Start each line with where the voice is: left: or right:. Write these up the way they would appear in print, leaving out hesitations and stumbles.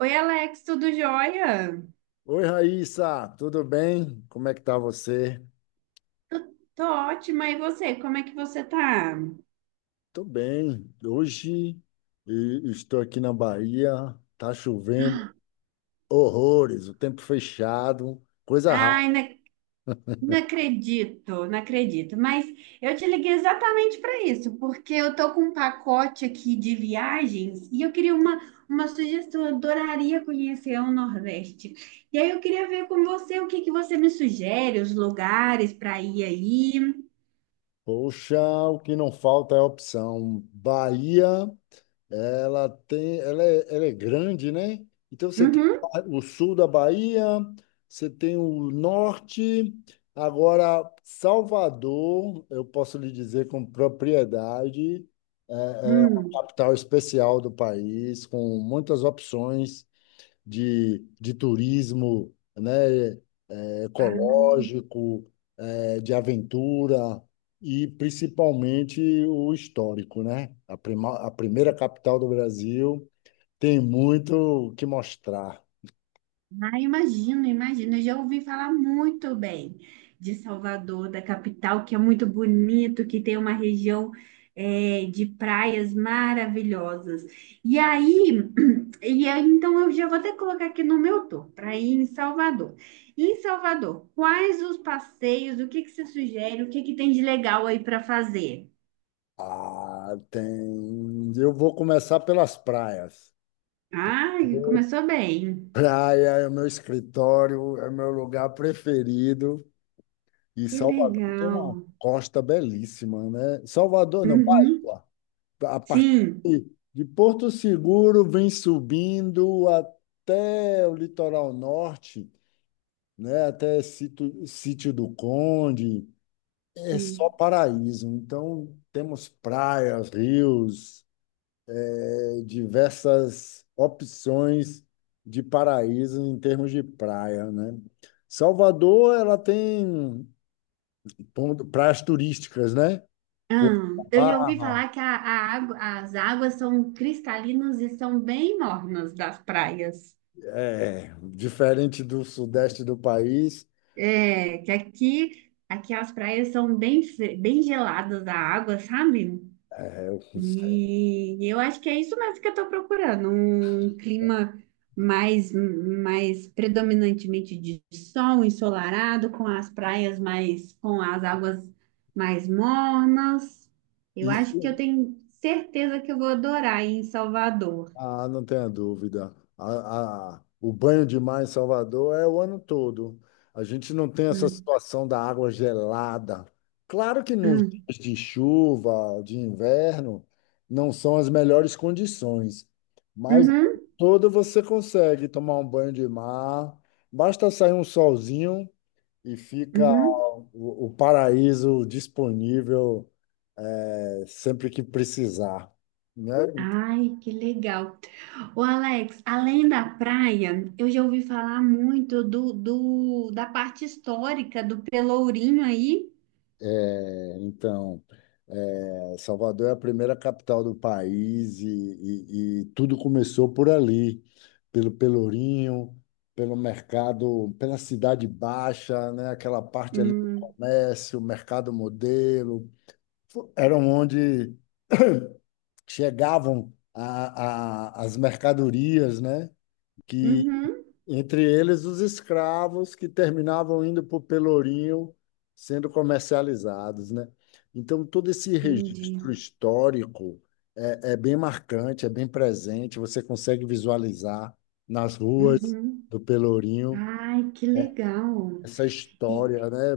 right: Oi, Alex, tudo jóia?
left: Oi, Raíssa, tudo bem? Como é que tá você?
right: Tô ótima, e você? Como é que você tá?
left: Tô bem. Hoje estou aqui na Bahia, tá chovendo horrores, o tempo fechado, coisa rara.
right: Ai, não acredito, não acredito. Mas eu te liguei exatamente para isso, porque eu tô com um pacote aqui de viagens e eu queria uma sugestão. Eu adoraria conhecer o Nordeste. E aí eu queria ver com você o que que você me sugere, os lugares para ir aí.
left: Poxa, o que não falta é opção. Bahia. Ela tem, ela é grande, né? Então você tem
right: Uhum.
left: o sul da Bahia, você tem o norte. Agora, Salvador, eu posso lhe dizer com propriedade, é, é uma
right: Hum.
left: capital especial do país, com muitas opções de turismo, né? É, é
right: Ah.
left: ecológico, é, de aventura e principalmente o histórico, né? A primeira capital do Brasil. Tem muito o que mostrar.
right: Ah, imagino, imagino. Eu já ouvi falar muito bem de Salvador, da capital, que é muito bonito, que tem uma região de praias maravilhosas. E aí, e aí, então eu já vou até colocar aqui no meu tour para ir em Salvador. E em Salvador, quais os passeios? O que que você sugere? O que que tem de legal aí para fazer?
left: Ah, tem. Eu vou começar pelas praias.
right: Ah, começou bem.
left: Praia é o meu escritório, é o meu lugar preferido. E
right: Que
left: Salvador tem
right: legal.
left: uma costa belíssima, né? Salvador, não,
right: Uhum,
left: Bahia. A partir
right: sim.
left: de Porto Seguro vem subindo até o litoral norte, né? Até Sítio, Sítio do Conde. É só paraíso. Então, temos praias, rios, diversas opções de paraíso em termos de praia, né? Salvador, ela tem praias turísticas, né?
right: Ah,
left: Porto da
right: eu já ouvi
left: Barra,
right: falar que as águas são cristalinas e são bem mornas das praias.
left: é, diferente do sudeste do país,
right: É, que aqui, aqui as praias são bem, bem geladas da água, sabe? E eu acho que é isso mesmo que eu estou procurando, um clima mais, mais predominantemente de sol, ensolarado, com as praias mais, com as águas mais mornas. Eu
left: isso.
right: acho que eu tenho certeza que eu vou adorar aí em Salvador.
left: Ah, não tenha dúvida. O banho de mar em Salvador é o ano todo. A gente não tem essa
right: Hum,
left: situação da água gelada. Claro que nos
right: hum.
left: dias de chuva, de inverno, não são as melhores condições, mas o
right: Uhum,
left: ano todo você consegue tomar um banho de mar. Basta sair um solzinho e fica
right: uhum.
left: o paraíso disponível, sempre que precisar, né?
right: Ai, que legal. Ô Alex, além da praia, eu já ouvi falar muito da parte histórica do Pelourinho aí.
left: Então, é, Salvador é a primeira capital do país e e tudo começou por ali, pelo Pelourinho, pelo mercado, pela Cidade Baixa, né? Aquela parte ali do
right: Hum,
left: comércio, mercado modelo, eram onde chegavam as mercadorias, né?
right: uhum,
left: Entre eles, os escravos que terminavam indo para o Pelourinho sendo comercializados, né? Então, todo esse
right: entendi.
left: registro histórico é bem marcante, é bem presente, você consegue visualizar nas ruas
right: Uhum.
left: do Pelourinho
right: Ai, que legal.
left: essa história,
right: E,
left: né,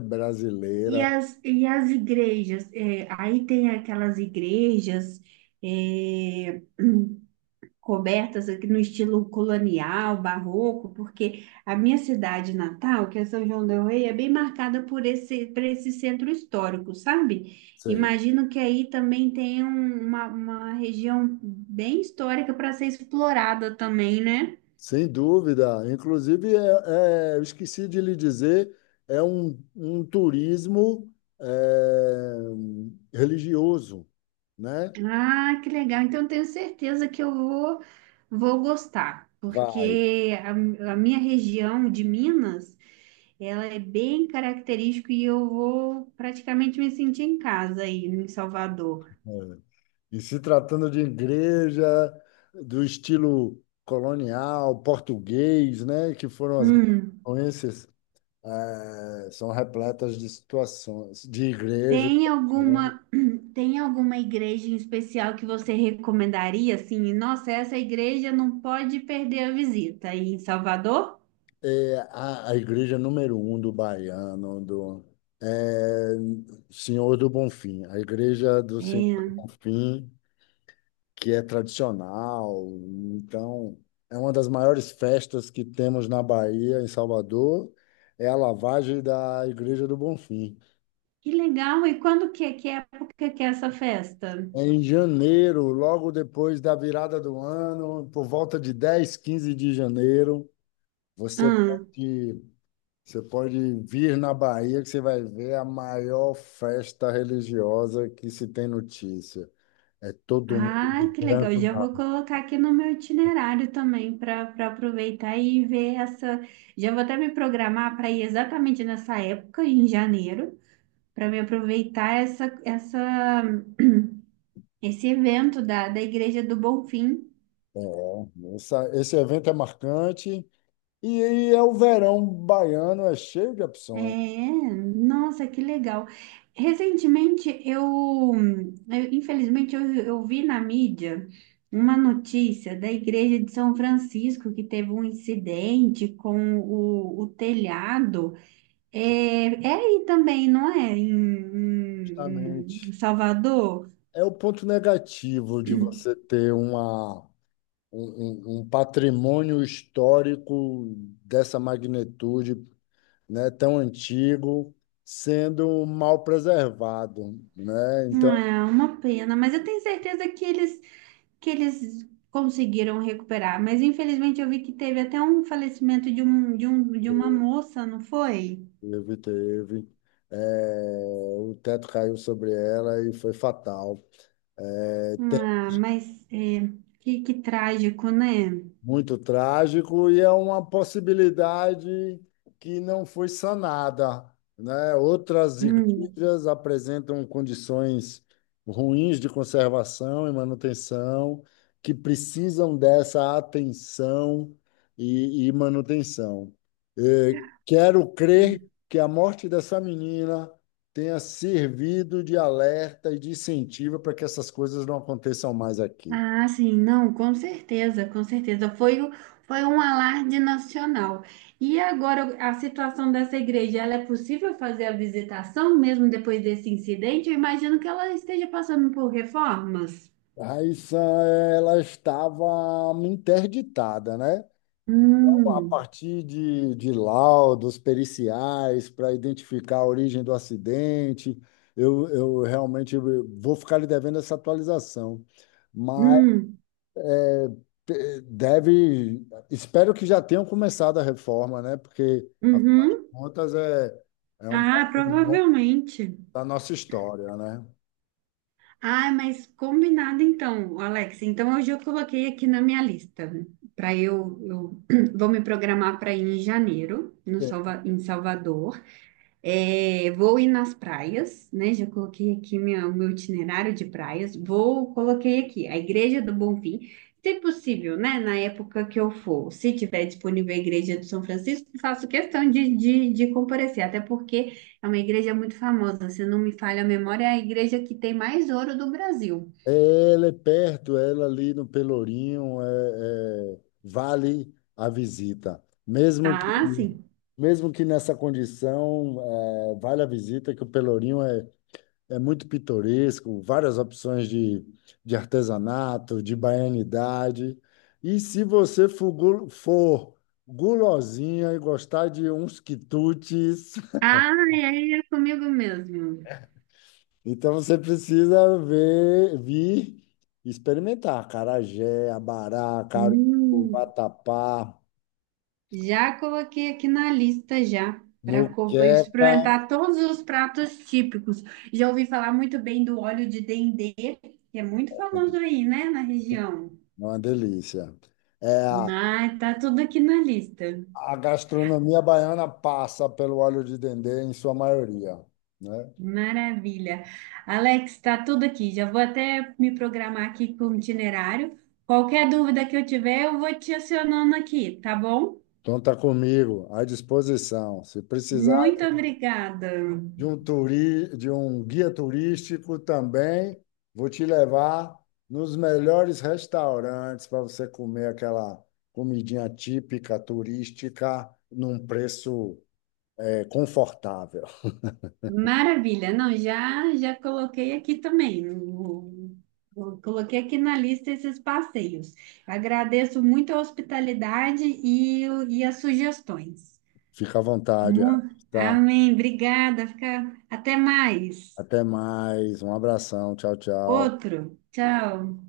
right: e,
left: brasileira.
right: e as igrejas? Aí tem aquelas igrejas, é, cobertas aqui no estilo colonial, barroco, porque a minha cidade natal, que é São João del Rei, é bem marcada por por esse centro histórico, sabe?
left: Sim.
right: Imagino que aí também tem um, uma região bem histórica para ser explorada também, né?
left: Sem dúvida. Inclusive, eu esqueci de lhe dizer, é um, um turismo é, religioso, né?
right: Ah, que legal. Então, eu tenho certeza que eu vou gostar,
left: Vai.
right: porque a minha região de Minas, ela é bem característica e eu vou praticamente me sentir em casa aí em Salvador.
left: É. E se tratando de igreja do estilo colonial, português, né, que foram as grandes
right: Hum,
left: influências, são repletas de situações, de igrejas.
right: tem alguma, tem alguma igreja em especial que você recomendaria, assim? Nossa, essa igreja não pode perder a visita aí em Salvador?
left: É a igreja número um do baiano, do eh, Senhor do Bonfim, a igreja do Senhor do
right: É,
left: Bonfim, que é tradicional. Então, é uma das maiores festas que temos na Bahia, em Salvador, é a lavagem da Igreja do Bonfim.
right: que legal. E quando que época que é essa festa?
left: É em janeiro, logo depois da virada do ano, por volta de 10, 15 de janeiro, você
right: Hum.
left: pode, você pode vir na Bahia que você vai ver a maior festa religiosa que se tem notícia. É todo mundo de
right: Ah, que legal.
left: branco
right: Já
left: na,
right: vou colocar aqui no meu itinerário também para para aproveitar e ver essa. Já vou até me programar para ir exatamente nessa época, em janeiro, para me aproveitar esse evento da Igreja do Bonfim.
left: é, esse evento é marcante. E aí é o verão baiano, é cheio de opções,
right: É, nossa, que legal. Recentemente eu, Infelizmente, eu vi na mídia uma notícia da Igreja de São Francisco que teve um incidente com o telhado. É, é aí também, não é? Em
left: justamente.
right: Salvador?
left: É o ponto negativo de você ter uma, um patrimônio histórico dessa magnitude, né, tão antigo, sendo mal preservado, né? Então,
right: É uma pena, mas eu tenho certeza que eles conseguiram recuperar. Mas infelizmente eu vi que teve até um falecimento de uma moça, não foi?
left: teve, teve. É, o teto caiu sobre ela e foi fatal. É,
right: Ah, mas é, que trágico, né?
left: muito trágico, e é uma possibilidade que não foi sanada, né? Outras igrejas apresentam condições ruins de conservação e manutenção que precisam dessa atenção e manutenção. Eh, Quero crer
right: Hum.
left: que a morte dessa menina tenha servido de alerta e de incentivo para que essas coisas não aconteçam mais aqui.
right: Ah, sim, não, com certeza, com certeza. Foi um alarde nacional. E agora, a situação dessa igreja, ela é possível fazer a visitação mesmo depois desse incidente? Eu imagino que ela esteja passando por reformas.
left: Raíssa, ela estava interditada, né? A
right: Hum,
left: partir de laudos periciais para identificar a origem do acidente, eu realmente vou ficar lhe devendo essa atualização. Mas
right: hum,
left: deve, espero que já tenham começado a reforma, né? Porque, afinal de
right: uhum.
left: contas, é, é um
right: Ah,
left: pouco
right: provavelmente.
left: da nossa história, né?
right: Ah, mas combinado então, Alex. Então, hoje eu coloquei aqui na minha lista. Para eu vou me programar para ir em janeiro, no Salva, em Salvador. É, vou ir nas praias, né? Já coloquei aqui o meu itinerário de praias. Vou, coloquei aqui a Igreja do Bonfim, se possível, né? Na época que eu for, se tiver disponível a Igreja do São Francisco, faço questão de comparecer, até porque é uma igreja muito famosa. Se não me falha a memória, é a igreja que tem mais ouro do Brasil.
left: É, ela é perto, ela é ali no Pelourinho, é, é, vale a visita.
right: Ah, sim.
left: Mesmo que nessa condição, é, vale a visita, que o Pelourinho é, é muito pitoresco, várias opções de artesanato, de baianidade. E se você for, for gulosinha e gostar de uns quitutes.
right: Ah, é é comigo mesmo.
left: Então você precisa ver, vir e experimentar acarajé, abará, caruru,
right: Hum.
left: vatapá,
right: Já coloquei aqui na lista já para
left: moqueca, é
right: experimentar todos os pratos típicos. Já ouvi falar muito bem do óleo de dendê, que é muito famoso aí, né, na região.
left: uma delícia. É,
right: Ah, tá tudo aqui na lista.
left: a gastronomia baiana passa pelo óleo de dendê em sua maioria, né?
right: Maravilha. Alex, tá tudo aqui. Já vou até me programar aqui com o itinerário. Qualquer dúvida que eu tiver, eu vou te acionando aqui, tá bom?
left: Conta comigo, à disposição. Se precisar
right: Muito obrigada.
left: de um, de um guia turístico também. Vou te levar nos melhores restaurantes para você comer aquela comidinha típica turística num preço, é, confortável.
right: Maravilha. Não, já já coloquei aqui também. Coloquei aqui na lista esses passeios. Agradeço muito a hospitalidade e as sugestões.
left: Fica à vontade,
right: Mu-
left: tá?
right: Amém. Obrigada. Fica... Até mais.
left: Até mais. Um abração. Tchau, tchau.
right: Outro. Tchau.